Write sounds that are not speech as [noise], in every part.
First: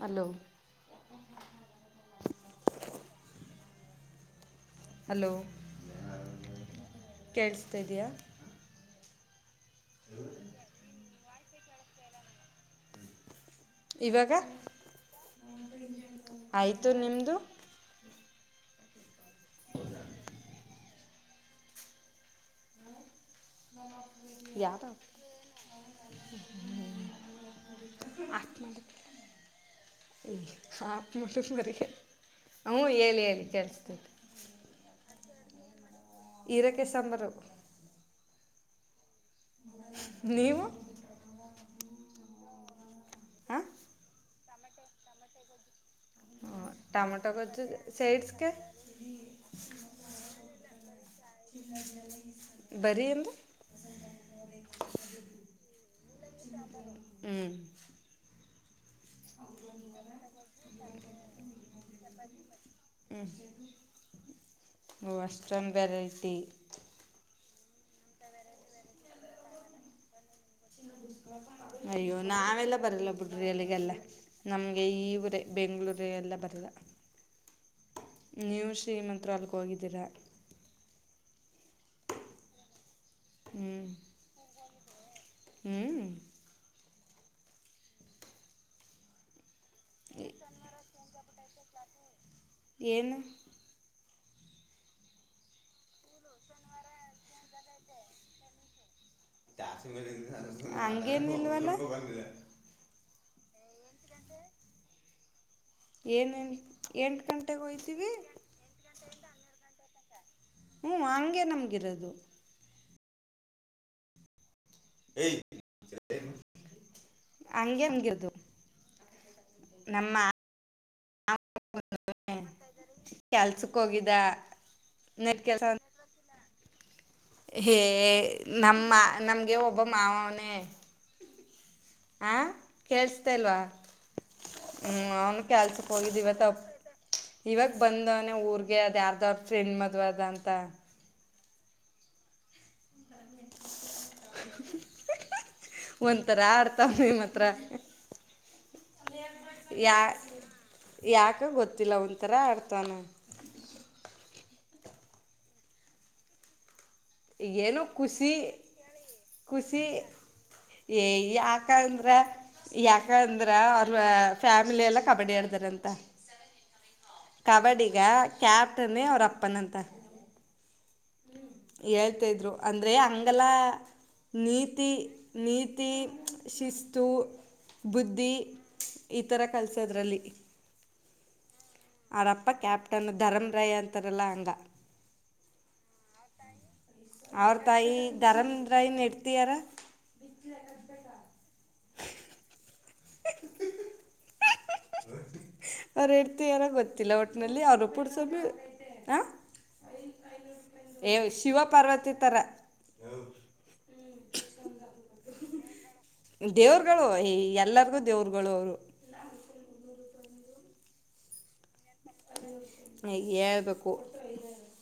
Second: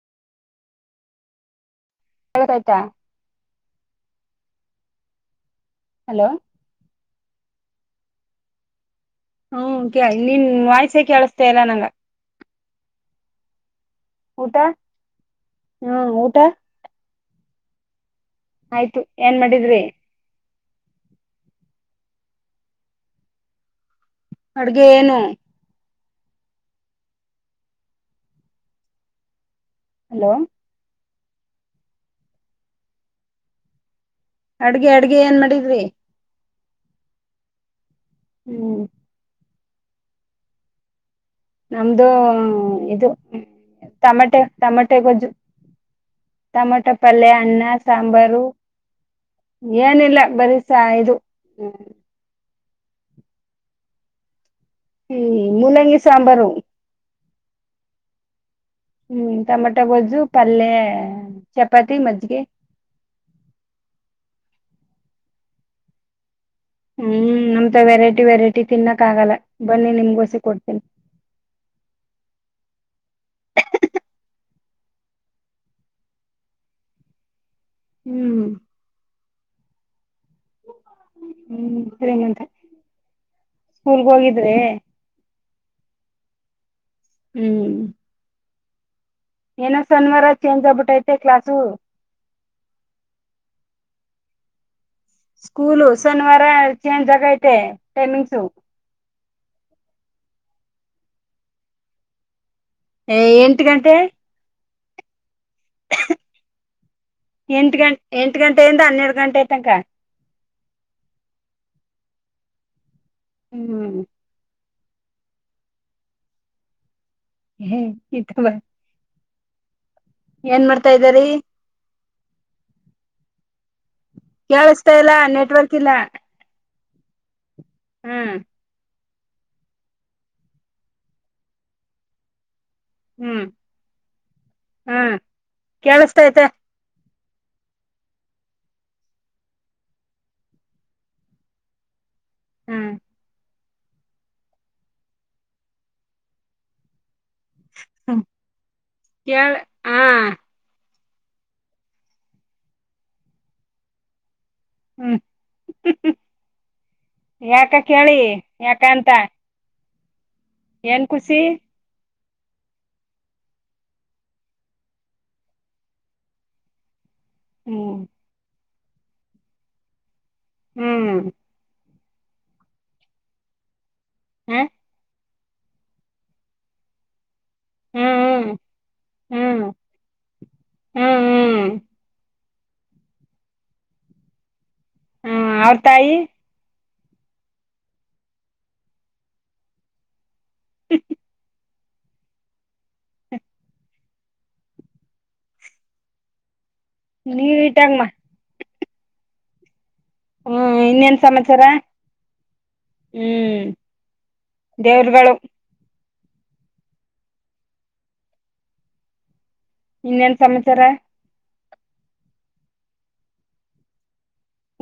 Hello ಎತಾ [unintelligible] hello hello ಕೇಳಿಸ್ತಾ ಇದೆಯಾ. ಹ್ಮ ಕೇ ನಿನ್ ವಾಯ್ಸ ಕೇಳಸ್ತ ಇಲ್ಲ ನಂಗ. ಇವಾಗ ಊಟ ಹ್ಮ್ ಊಟ ಆಯ್ತು ನಿಮ್ದು. ಆಯ್ತು ಏನ್ ಮಾಡಿದ್ರಿ. ಮೋಮೋಸ್ ಅಡುಗೆ ಏನು ಅ ಹಲೋ [unintelligible] ಹ್ಮ್ಮ್ ಹೇಳಿ ಹೇಳಿ ಕೇಳ್ಸತೈತೆ ಅಡ್ಗೆ ಅಡ್ಗೆ ಏನ್ ಮಾಡಿದ್ರಿ. ಹೀರೇಕಾಯಿ ಸಾಂಬಾರು. ಹ್ಮ್ ನೀವು ನಮ್ದು ಇದು ಹಾಂ ತಮಟ್ಯಾ ತಮಾಟ್ಯಾ ಗೊಜ್ಜು. ತಮಾಟ ಟೊಮೊಟೊ ಪಲ್ಯ ಅನ್ನ ಗೊಜ್ಜು ಸಾಂಬಾರು. ಸೈಡ್ಸ್ಗೆ ಏನಿಲ್ಲ ಬರಿ ಸಾ ಇದು ಹ್ಮ್ ಬರಿ ಅಂದ ಹ್ಮ್ ಮೂಲಂಗಿ ಸಾಂಬಾರು. ಹ್ಮ್ ಹ್ಮ್ ಟಮಟ ಗೊಜ್ಜು ಪಲ್ಯ ಚಪಾತಿ ಮಜ್ಜಿಗೆ. ಹ್ಮ್ ಓ ಅಷ್ಟೊಂದ್ ವೆರೈಟಿ ಹ್ಮ್ ನಮತವ ವೆರೈಟಿ ವೆರೈಟಿ ತಿನ್ನಕ್ ಆಗಲ್ಲ ಬನ್ನಿ ನಿಮ್ಗೋಸಿ ಕೊಡ್ತೀನಿ. ಅಯ್ಯೋ ನಾವೆಲ್ಲ ಬರಲ್ಲ ಬಿುಡ್ರಿ ಅಲ್ಲಿಗೆಲ್ಲ ನಮ್ಗೆ ಈವರಿ ಬೆಂಗ್ಗಳೂರು ಎಲ್ಲ ಬರಲ್ಲ. ಹ್ಮ್ ನೀವು ಶ್ರೀಮಂತೃ ಅಲಗ್ ಹೋಗಿದ್ದೀರಾ. ಹ್ಮ್ ಸರಿ ನಂತ ಸ್ಕೂಲ್ಗ ಹೋಗಿದ್ರೆ ಹ್ಮ್ ಹ್ಮ್ ಏನ ಶನಿವಾರ ಚೇಂಜ್ ಆಗ್ಬಿಟ್ಟೈತೆ ಕ್ಲಾಸು ಏನು ಸ್ಕೂಲು ಶನಿವಾರ ಚೇಂಜ ಆಗೈತೆ ಟೈಮಿಂಗ್ಸು. ಹಂಗೇನಿಲ್ವಲ್ಲ ಅಯ ಎಂಟ ಗಂಟೆ ಏನೇನ್ ಎಂಟು ಗಂಟೆಗೆ ಎಂಟ ಗಂ ಹೋಯ್ತೀವಿ ಎಂಟ ಗಂಟೆಯಿಂದ ಹನ್ನೆರಡ ಗಂಟೆ ತನಕ ಹ್ಮ ಹಂಗೆ ನಮ್ಗಿರೋದು. ಹ್ಮ್ [unintelligible] ಹಂಗೆ ಹ್ಮ್ ನಮಗಿರೋದು ಇತ [unintelligible] ನಮ್ಮ ತಾ ಇದ್ದ ರೀ ಚಲ್ ಚು ಕೇಳಿಸತಾ ಇಲ್ಲ ನೆಟ್ವರ್ಕ್ ಇಲ್ಲ ಹೇ ಹ್ಮ್ ನಮ್ಮ ನಮ್ಗೆ ಒಬ್ಬ ಮಾವವನೇ ಆ ಹ್ಮ್ ಕೇಳ್ಸ್ತೆಲ್ವಾ ಹ್ಮ್ ಅವನ್ ಕೆಲ್ಸಕ್ ಹೋಗಿದ್ದ ಇವ ಕೇಳಿಸತೈತೆ ತಪ್ಪ ಇವಾಗ ಬಂದವನ ಊರ್ಗೆ ಅದ್ ಯಾರ್ದವ್ರ ಫ್ರೆಂಡ್ ಮದ್ವೆ ಅದ ಅಂತ ಹ್ಮ್ ಒಂಥರ ಆರ್ತವಿ ಮತ್ತೆ ಕಳ್ ಹಾ ಯಾಕೆ ಗೊತ್ತಿಲ್ಲ ಒಂಥರ ಆಡ್ತಾನ ಹ್ಮ್ ಯಾಕ ಏನೋ ಕೇಳಿ ಖುಷಿ ಯಾಕ ಅಂತ ಖುಷಿ ಏನ್ ಏ ಖುಷಿ ಯಾಕ ಅಂದ್ರ ಯಾಕಂದ್ರ ಅವ್ರ ಫ್ಯಾಮಿಲಿ ಎಲ್ಲಾ ಕಬಡ್ಡಿ ಆಡ್ದಾರಂತ ಹ್ಮ್ ಕಬಡ್ಡಿಗ ಕ್ಯಾಪ್ಟನ್ ಅವ್ರ ಅಪ್ಪನ ಅಂತ ಹ್ಮ್ ಹೇಳ್ತಾಯ ಇದ್ರು ಅಂದರೆ ಅಂಗಲ ಹ ನೀತಿ ನೀತಿ ಶಿಸ್ತು ಹ್ಮ್ ಬುದ್ಧಿ ಹ್ಮ್ ಈ ಥರ ಹ್ಮ್ ಕಲಸೋದ್ರಲ್ಲಿ ಹ್ಮ್ ಹ್ಮ್ ಾರಪ್ಪ ಕ್ಯಾಪ್ಟನ್ ಧರಮ ರೈ ಅಂತಾರಲ್ಲ ಹಂಗ ಹಾಂ ಅವ್ರ ತಾಯಿ ಅವ್ರ ತಾಯಿ ಧರಮ ರಾಯನ್ ಹೆಂಡ್ತಿ ಯಾರಾ? [inaudible] ಹ [unintelligible] ಅವ್ರ ಹೆಂಡ್ತಿ ಯಾರ ಗೊತ್ತಿಲ್ಲ ಒಟ್ಟನಲ್ಲಿ ಅವರ ನೀಟಾಗಮ್ಮ ಪುಡ್ಸ ಹಾಂ ಹಂ ಇನ್ನೇನ್ ಸಮಾಚಾರ ಪಾರ್ವತಿ ಥರ ಹ್ಮ್ ದೇವ್ರುಗಳು ದೇವರಗಳು ಎಲ್ಲರಿಗೂ ದೇವರುಗಳು ಅವರು ಇನ್ನೇನ್ ಸಮಾಚಾರ ಹ ಹೇಳ್ಬೇಕು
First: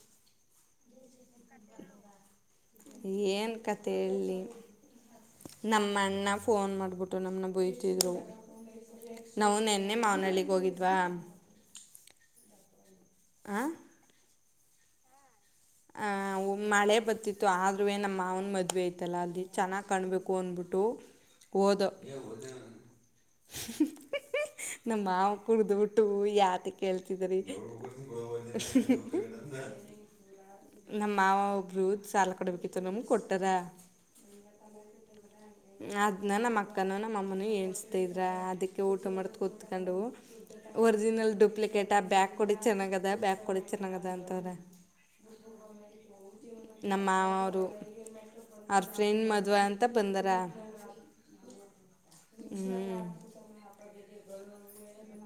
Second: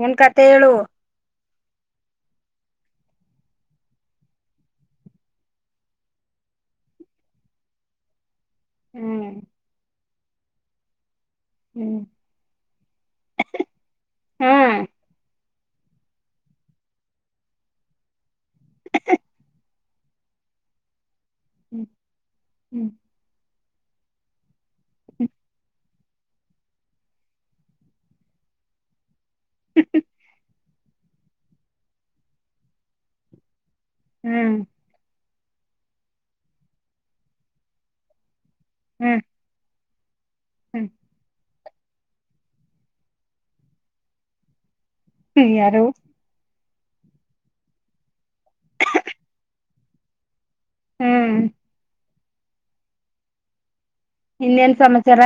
ನಿನ್ನ ಕತೆ ಹೇಳು ಏನ್ ಕತೆ ಹೇಳಲಿ? ನಮ್ಮ ಅಣ್ಣ ಫೋನ್ ಮಾಡ್ಬಿಟ್ಟು ನಮನ ಬಯ್ತಿದ್ರು. ಹ್ಮ್ ನಾವು ನೆನ್ನೆ ಮಾವನಹಳ್ಳಿಗ್ ಹೋಗಿದ್ವಾ! ಹ್ಮ್ ಆಂ ಹ್ಮಂ ಆ ಮಳೆ ಬರ್ತಿತ್ತು ಆದ್ರುವೆ ನಮ್ಮ್ ಮಾವನ್ ಮದ್ವೆ ಐತಲ್ಲ ಅಲ್ಲಿ ಚೆನ್ನಾಗ್ ಕಾಣಬೇಕು ಅಂದಬಿ ಫಟ್ಟೋ [unintelligible] ಹೋದ ಹ್ಮ್ ನಮ್ಮ ಮಾವ ಕುಡಿದ್ಬಿಟ್ಟು ಯಾತಕ ಕೇಳ್ತಿದ್ರಿ? ನಮ್ಮ ಮಾವ ಒಬ್ರು ಸಾಲ ಕೊಡ್ಬೇಕಿತ್ತು ನಮ್ಗೆ ಕೊಟ್ಟರ ಹ್ಮಂ ಅದ್ನ ನಮ್ಮ ಅಕ್ಕನು ನಮ್ಮಅಮ್ಮನೂ ಏನ್ಸ್ತಿದ್ರ ಅದಕ್ಕೆ ಊಟ ಹ್ಮ್ ಮಾಡ್ದ ಕುತ್ಕೊಂಡು, ಹ್ಮ್ ಒರಿಜಿನಲ್ ಡೂಪ್ಲಿಕೇಟ್ ಆ ಬ್ಯಾಗ್ ಕೊಡಿ ಚೆನ್ನಾಗ ಅದ ಬ್ಯಾಗ ಕೊಡಿ ಚೆನ್ನಾಗದ ಅಂತವ್ರ. ಹ್ಮಂ ಯಾರು ನಮ್ಮ ಮಾವವರು ಅವ್ರ ಫ್ರೆಂಡ್ ಮದುವೆ ಅಂತ ಬಂದಾರ. ಹ್ಮಂ ಹ್ಮ್ ಇನ್ನೇನ್ ಸಮಾಚಾರ?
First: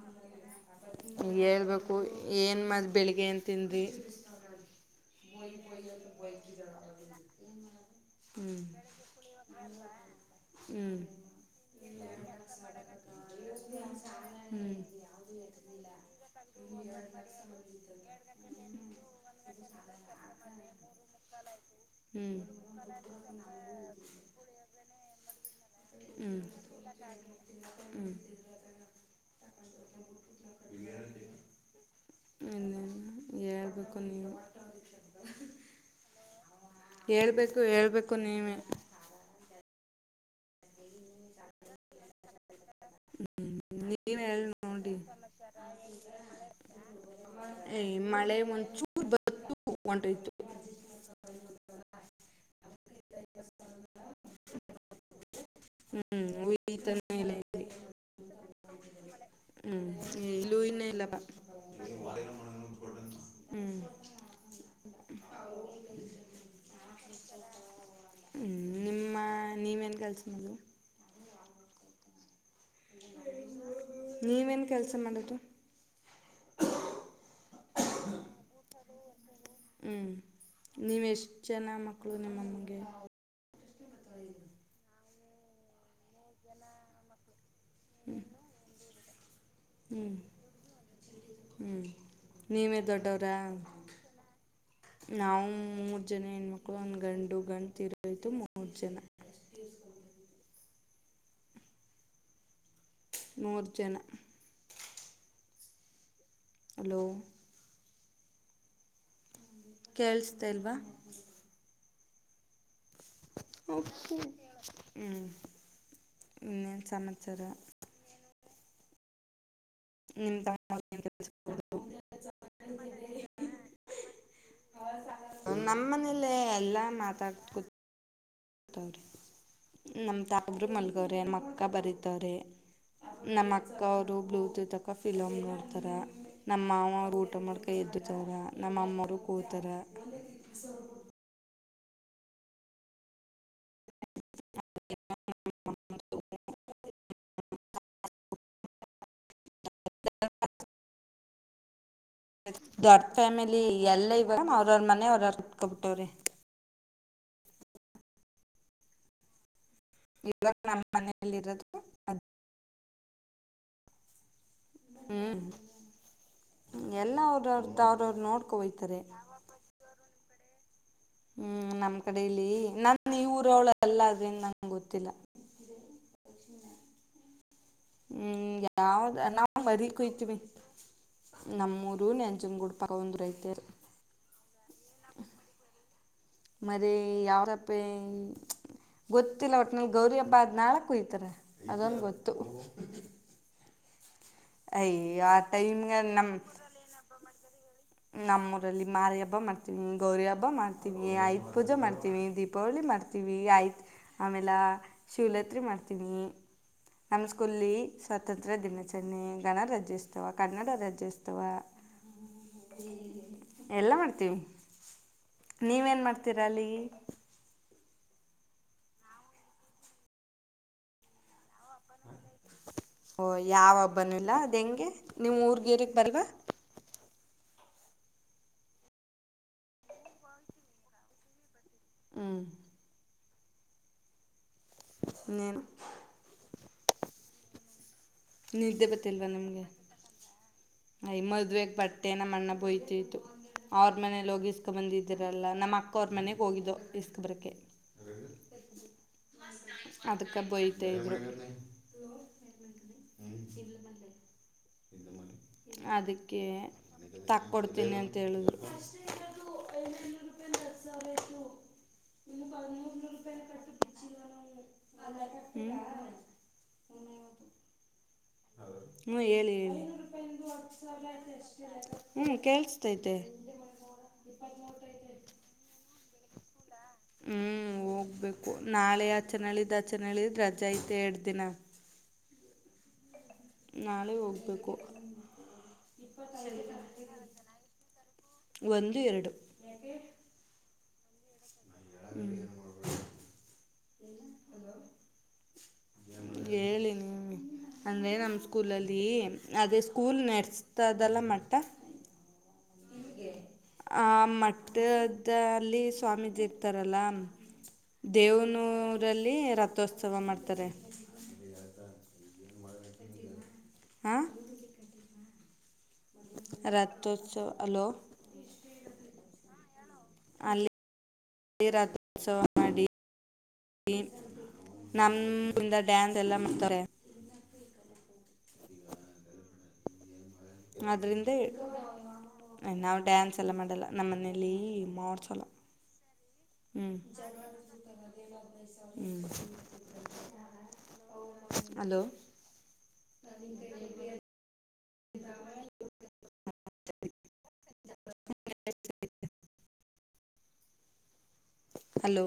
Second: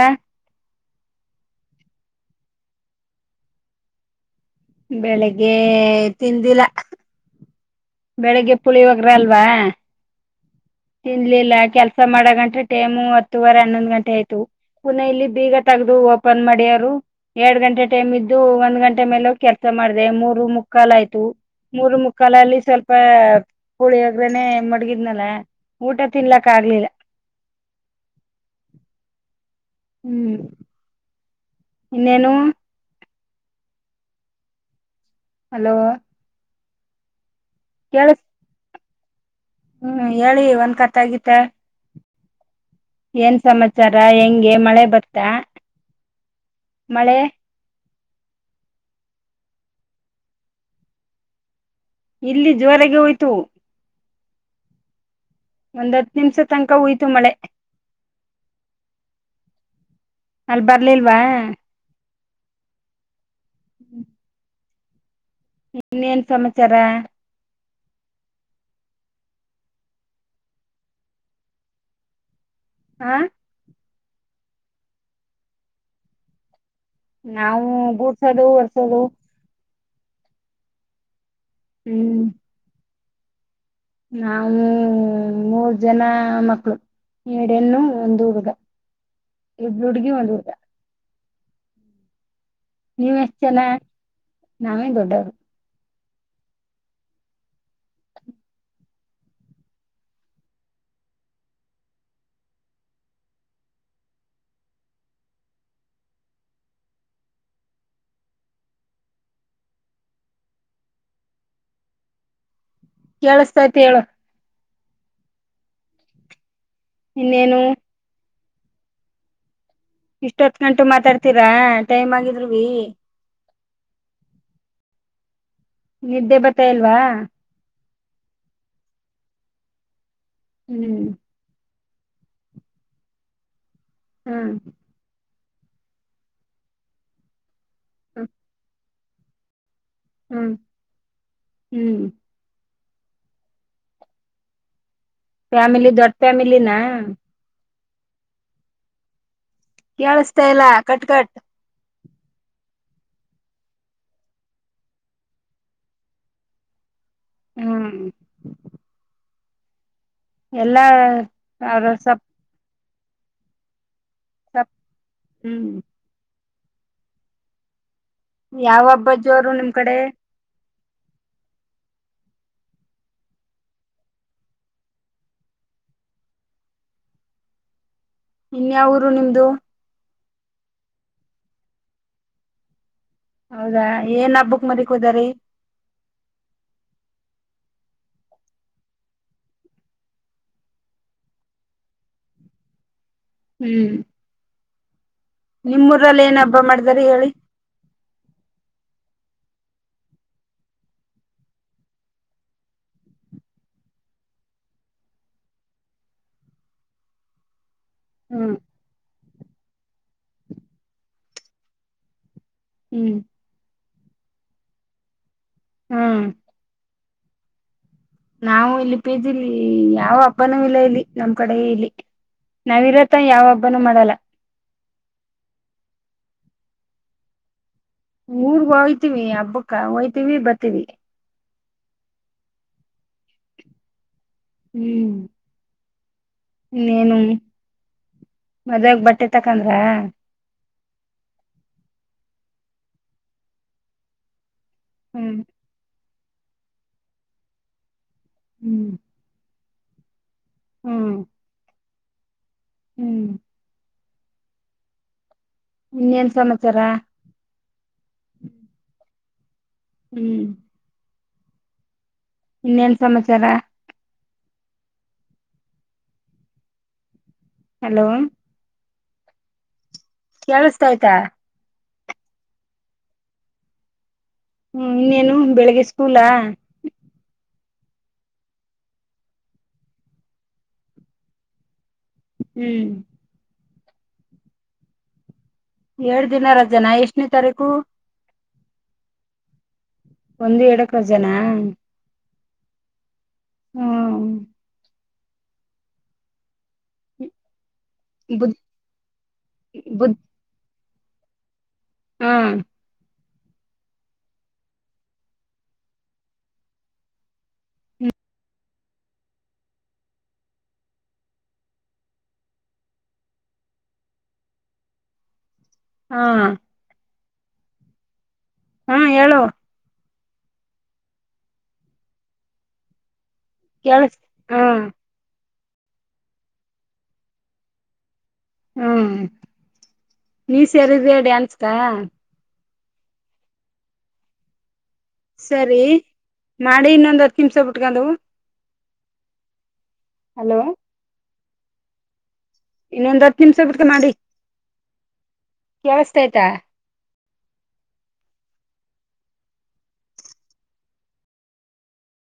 ಹೇಳ್ಬೇಕು ಏನು ಮತ ಬೆಳಿಗ್ಗೆ ಏನ ತಿಂದ್ರಿ? ಬೆಳಿಗ್ಗೆ ಎ ತಿಂದಿಲ್ಲ. ಹ್ಞೂ ಬೆಳಿಗ್ಗೆ ಪುಳಿಯೋಗರೆ ಅಲ್ವಾ? ಹ್ಞೂ ತಿನ್ಲಿಲ್ಲ ಕೆಲ್ಸ ಮಾಡೋಗಂಟ್ರೆ ಟೈಮು ಹತ್ತುವರೆ ಹನ್ನೊಂದ್ ಗಂಟೆ ಆಯ್ತು. ಹ್ಞೂ ಪುನಃ ಇಲ್ಲಿ ಬೀಗ ತಗ್ದು ಓಪನ್ ಮಾಡ್ಯಾರು ಎರಡ್ ಗಂಟೆ ಟೈಮ್ ಇದ್ದು ಒಂದ್ ಗಂಟೆ ಮೇಲ ಕೆಲ ಕಲಸಾ ಮಾಡದೆ ಮೂರು ಮುಕ್ಕಾಲ ಆಯ್ತು ಮೂರು ಹ್ಞೂ ಮುಕ್ಕಾಲಲ್ಲಿ ಸ್ವಲ್ಪ ಪುಳಿಯೋಗ್ರನೆ ಮಡಗಿದ್ನಲ್ಲ ಊಟ ಹ್ಞೂ ತಿನ್ಲಕ್ಕ ಆಗ್ಲಿಲ್ಲ. [inaudible] ಹ್ಮಂ ಇನ್ನೇನು? ಎಳ್ಬೇಕು ನೀವೆ. ಹಲೋ ಹೇಳ್ಬೇಕು ಹೇಳ್ಬೇಕು ಕೇಳಸ್ ನೀವೇ. ಹ್ಮ್ ಹೇಳಿ ಒಂದ್ ಕತೆಗಿತೆ. ಏನ್ ಸಮಾಚಾರ ನೀವೇ ಹೇಳಿ ಹೆಂಗೆ ಮಳೆ ನೋಡಿ ಬತ್ತಾ ಮಳೆ, ಈ ಮಳೆ ಒಂದ ಚೂರ್ ಬಂತು ಹೊಂಟ್ಟೈತು. ಇಲ್ಲಿ ಜೋರಾಗೆ ಹೋಯ್ತು. ಒಂದ್ ಹತ್ತ ಹ್ಮ್ ನಿಮಿಷ ತನಕ ಹೋಯ್ತು ಉಯ್ತಾನೆ ಮಳೆ. ಇಲ್ಲ ಹ್ಮ್ ಇಲ್ಲೂ ಅಲ್ಲ ಇನ್ನೂ ಬರ್ಲಿಲ್ವಾ? ಇಲ್ಲಪ್ಪ ಹ್ಮ್ ಇನ್ನೇನ್ ಸಮಾಚಾರ ಗಲ್ಸ್ನಲ್ಲಿ ಹಾ ಏನು ಕೆಲಸ ಮಾಡೋದು ನಾವು ಗುಡ್ಸೋದು ಹೊರ್ಸದು ನೀವು ಎಷ್ಟು ಜನ ಮಕ್ಕಳು ನಿಮ್ಮಮ್ಮಗೆ ನಾವ ಮೂರ್ ಜನ ಮಕ್ಕಳು ಎರಡ ಹೆಣ್ಣು ಒಂದು ಹುಡುಗ ಇಬ್ರು ಹುಡ್ಗಿ ಒಂದ್ ಹುಡಗ ಹ್ಮ್ ನೀವೇ ನೀವ್ ದೊಡ್ಡವ್ರ ಎಷ್ಟ್ ಜನ ನಾವೇ ದೊಡ್ಡವ್ರು ನಾವು ಜನ ಹೆಣ ಮಕ್ಳು ಒಂದ ಗಂಡು ಗಂಡು ತೀರೋಯ್ತು ಮೂರು ಜನ ಮೂರು ಜನ ಹಲೋ ಕೇೇಳಿಸ್ತಇಲ್ವಾ ಕೇಳಸ್ತೈತಿ ಹೇಳು ಹೋಗ್ತಿವಿ ಇನ್ನೇನು ಸಮಾಚಹಾರ ಇನ್ನೇನು ನಿಮ್ಮ ಇಷ್ಟೊತ್ ಗಂಟ ತಮ್ಮ ಮಾತಾಡ್ತೀರಾ ಟೈಮ್ ಆಗಿದರವಿ ನಮ್ಮ ಮನೇಲ್ಲ ಎಲ್ಲಾ ಮಾತಾಡ್ಕ ಹ್ಮು ನಮ್ ತಮರೂ ಹ್ಮ್ ಮಲ್ಗವ್ರೆನಮ್ಮ ಅಕ್ಕ ಬರೀತ್ ರೆ ನಮ್ಮ ಅಕ್ಕ ಅವರು ಹ್ಮ್ ಬ್ಲೂಟೂತ್ಕ್ಕ ಫಿಲಮ್ ತಾರ ನಮ್ಮ ಮಾವ ಅವರು ಊಟ ಮಾಡ್ಕ ಎದ್ದ ತಾರ ನಮ್ಮಮ್ಮರು ಕೂತಾರ ಹ್ಮ್ ಹ್ಮ್ ಫ್ಯಾಮಲಿ ದೊಡ್ಡ ಫ್ಯಾಮಲಿ ನ ಕೇಳಸ್ತಾ ಇಲ್ಲ ಕಟ್ ಕಟ್ ದ ಅರ್ದ ಫ್ಯಾಮಿಲಿ ಎಲ್ಲ ಇವ ಅವ್ರವ್ರ ಮನೆ ಅವ್ರ ಹತ್ಕೊಬಿಟ್ಟವ್ರಿ ಹ್ಮು ಇವಾಗ ನಮ್ಮ ಮನೆಯಲ್ಲಿ ಇರೋದು ಅವ್ರ ಅದ ಸಪ್ [inaudible] ಸ ಹ್ಮ್ ಹ್ಮು ಎಲ್ಲ ಅವ್ರ ಅವ್ರ್ದ ಯಾವ ಹಬ್ಬ ಜೋರು ನಿಮ್ ಕಡೆ ಹ್ಮ್ ನಮ್ ಕಡೆ ಇಲ್ಲಿ ನನ್ ಈ ಊರ ಅವಳ ಎಲ್ಲ ಅದನ್ ನಂಗೆ ಗೊತ್ತಿಲ್ಲ ಇ ದಕ್ಷಿನ ಹ್ಮ್ ಇನ್ಯಾವ ಊರು ಯಾವ್ದ ನಿಮ್ದು ನಾ ಮರಿ ಕೊಯ್ತಿವಿ ನಮ್ಮೂರು ನೆಂಜನಗೂಡ್ ನಾವುನು ಒಂದು ರೈತರಿ ಮರಿ ಕೋದ ರೀ ಮರಿ ಯಾವಾದಪ್ಪಿ [inaudible] ಗೊತ್ತಿಲ್ಲ ಒಟ್ನಲ್ಲಿ ಗೌರಿ ಹಬ್ಬ ಆದ್ ನಾಳೆ ಕೊಯ್ತಾರ ಅದೊಂದು ಗೊತ್ತು ಹ್ಮ್ ಅಯಿ ನಿಮ್ಮೂರಲ್ಲಿ ಏನ ಹಬ್ಬ ಮಾಡ್ದಾರ ಹೇಳಿ ನಮ್ಮ ಊರಲ್ಲಿ ಮಾರಿ ಹಬ್ಬ ಮಾಡ್ತೀವಿ ಗೌರಿ ಹಬ್ಬ ಮಾಡ್ತೀವಿ ಆಯುಧ ಪೂಜೆ ಮಾಡ್ತೀವಿ ದೀಪಾವಳಿಮಾಡ್ತೀವಿ ಮಾಡ್ತೀವಿ ಆಯ್ತ್ ಆಮೇಲೆ ಶಿವರಾತ್ರಿ ಮಾಡ್ತೀವಿ ನಮ ಸ್ಕೂಲ್ಲಿ ಹ್ಮ್ ಸ್ವಾತಂತ್ರ್ಯ ದಿನಚರಣೆ ಗಣರಾಜ್ಯೋತ್ಸವ ಕನ್ನಡ ರಾಜ್ಯೋತ್ಸವ ಹ್ಮ್ ಎಲ್ಲ ಮಾಡ್ತೀವಿ ನೀವೇನ್ ಹ್ಮ್ ಮಾಡ್ತೀರ ಅಲ್ಲಿ ನಾವು ಇಲ್ಲಿ ಪಿಜಿಲ್ಲಿ ಯಾವ ಹಬ್ಬನು ಇಲ್ಲ ಇಲ್ಲಿ ನಮ ಕಡೆ ಇಲ್ಲಿ ನಾವಿರತ ಓ ಯಾವ ಹಬ್ಬನುೂ ಹಬ್ಬನೂ ಮಾಡಲ್ಲ ಇಲ್ಲ ಅದ್ ಹೆಂಗೆ ನೀವು ಊರ್ಗೇರಿಕ್ಕೆ ಬರಲ್ವಾ ನಮೂರ್ಗ ಹೊಯ್ತಿವಿ ಹಬ್ಬಕ್ಕ ಹೋಯ್ತೀವಿ ಬರ್ತೀವಿ ಹ್ಮ್ ಹ್ಮ್ ಇನ್ನೇನು ಇನ್ನೇನು ನಿದ್ದೆ ಮದ್ವೆಗ ಬಟ್ಟೆ ತಕಂದ್ರ ಯ ಮದ್ವೆಗ್ ಬಟ್ಟೆನ ಅಣ್ಣ ಬೋಯ್ತತ್ತು ಅವ್ರ ಮನೇಲಿಗಿಸ ಇಸ್ಕ ಹ್ಮ್ ಬಂದಿದ್ದರಲ್ಲ ನಮ್ಮ ಅಕ್ಕ ಅವ್ರ ಮನೆಗ್ ಹೋಗಿದ್ದೋ ಇಸ್ಕ ಬರಕ್ಕೆೆ ಹ್ಮ್ ಹ್ಮ್ ಅದಕ್ಕೆಬಯತೆದ್ರು ಇ ಮಾಡ ಹ್ಮ್ [inaudible] ಇನ್ನೇನ್ ಅದಕ್ಕೆ ಸಮಾಚಾರ ತಕ್ಕೊಡ್ತೀನಿ ಅಂತೇಳಿದರು ಹ್ಮ್ ಇನ್ನು ಪೂರು ಇನ್ನೇನ್ ರೂಪಾಯ ಸಮಾಚಾರ ಕಟ್ಟ [inaudible] [inaudible] ಹಲೋ ಹ್ಮ್ ಹೇಳಿ ಹೇಳಿ ಕೇಳಸ್ತಾ ಆಯ್ತಾ ಹ್ಞೂ ಕೇಳಿಸ್ತೈತೆ ಹ್ಮ್ ಇನ್ನೇನು ಬೆಳಿಗ್ಗೆ ಸ್ಕೂಲಾ ಹ್ಮ್ ಹೋಗ್ಬೇಕು ನಾಳೆ ಆಚೆನಳಿದ ಆಚನಳ್ಳಿದ ರಜೆ ಐತೆ ಎರಡು ದಿನ ಹ್ಮ್ ನಾಳೆ ಹೋಗ್ಬೇಕು ಎರದಿನ ದಿನ ರಜೆನಾ ಎಷ್ಟನೇ ತಾರೀಕು ಒಂದು ಎರಡು ಒಂದು ಎಡಕ ಜನ ಹ್ಮ ಹೇಳಿ ನೀ ಅಂದ್ರೆ ನಮ್ಮ ಬುದ್ ಸ್ಕೂಲಲ್ಲಿ ಅದೇ ಬುದ್ ಸ್ಕೂಲ್ ನರ್ಸ್ ತದಲ ಮಟ್ಟ ಹ್ಮ್ ಆ [unintelligible] ಸ್ವಾಮೀಜಿ ಇರ್ತಾರಲ್ಲ ದೇವನೂರಲ್ಲಿ ರಥೋತ್ಸವ ಮಾಡ್ತಾರೆ. ಹಾ ಹಾ ರಥೋಸ್ಥವ ಹಲೋ. ಹಾ ಹೇಳು. ಅಲ್ಲಿ ರಥೋತ್ಸವ ಮಾಡಿ [inaudible] ಕೇಳಸ್ ಹಾ [unintelligible] ಡ್ಯಾನ್ಸ್ ಎಲ್ಲ ಮಾಡ್ತಾರೆ ಹ್ಮ ನೀ ಸರದ್ಯ ಅದರಿಂದ ಡ್ಯಾನ್ಸ್ಕ ನಾವು ಡ್ಯಾನ್ಸ್ ಎಲ್ಲ ಮಾಡಲ್ಲ ನಮ್ಮ ಮನೇಲಿ. ಮಾಡ್ಸಲ್ಲ ಸರಿ ಮಾಡಿ ಇನ್ನೊಂದ್ ಹತ್ ನಿಮಿಷ ಬಿಟ್ಕೊಂಡು ಹ್ಮ್ ಹಲೋ ಹಲೋ ಇನ್ನೊಂದ್ ಹತ್ತು ನಿಮಿಷ ಬಿಟ್ಕ ಮಾಡಿ ಕೆಳ್ಥೈತ [inaudible] ಹಲೋ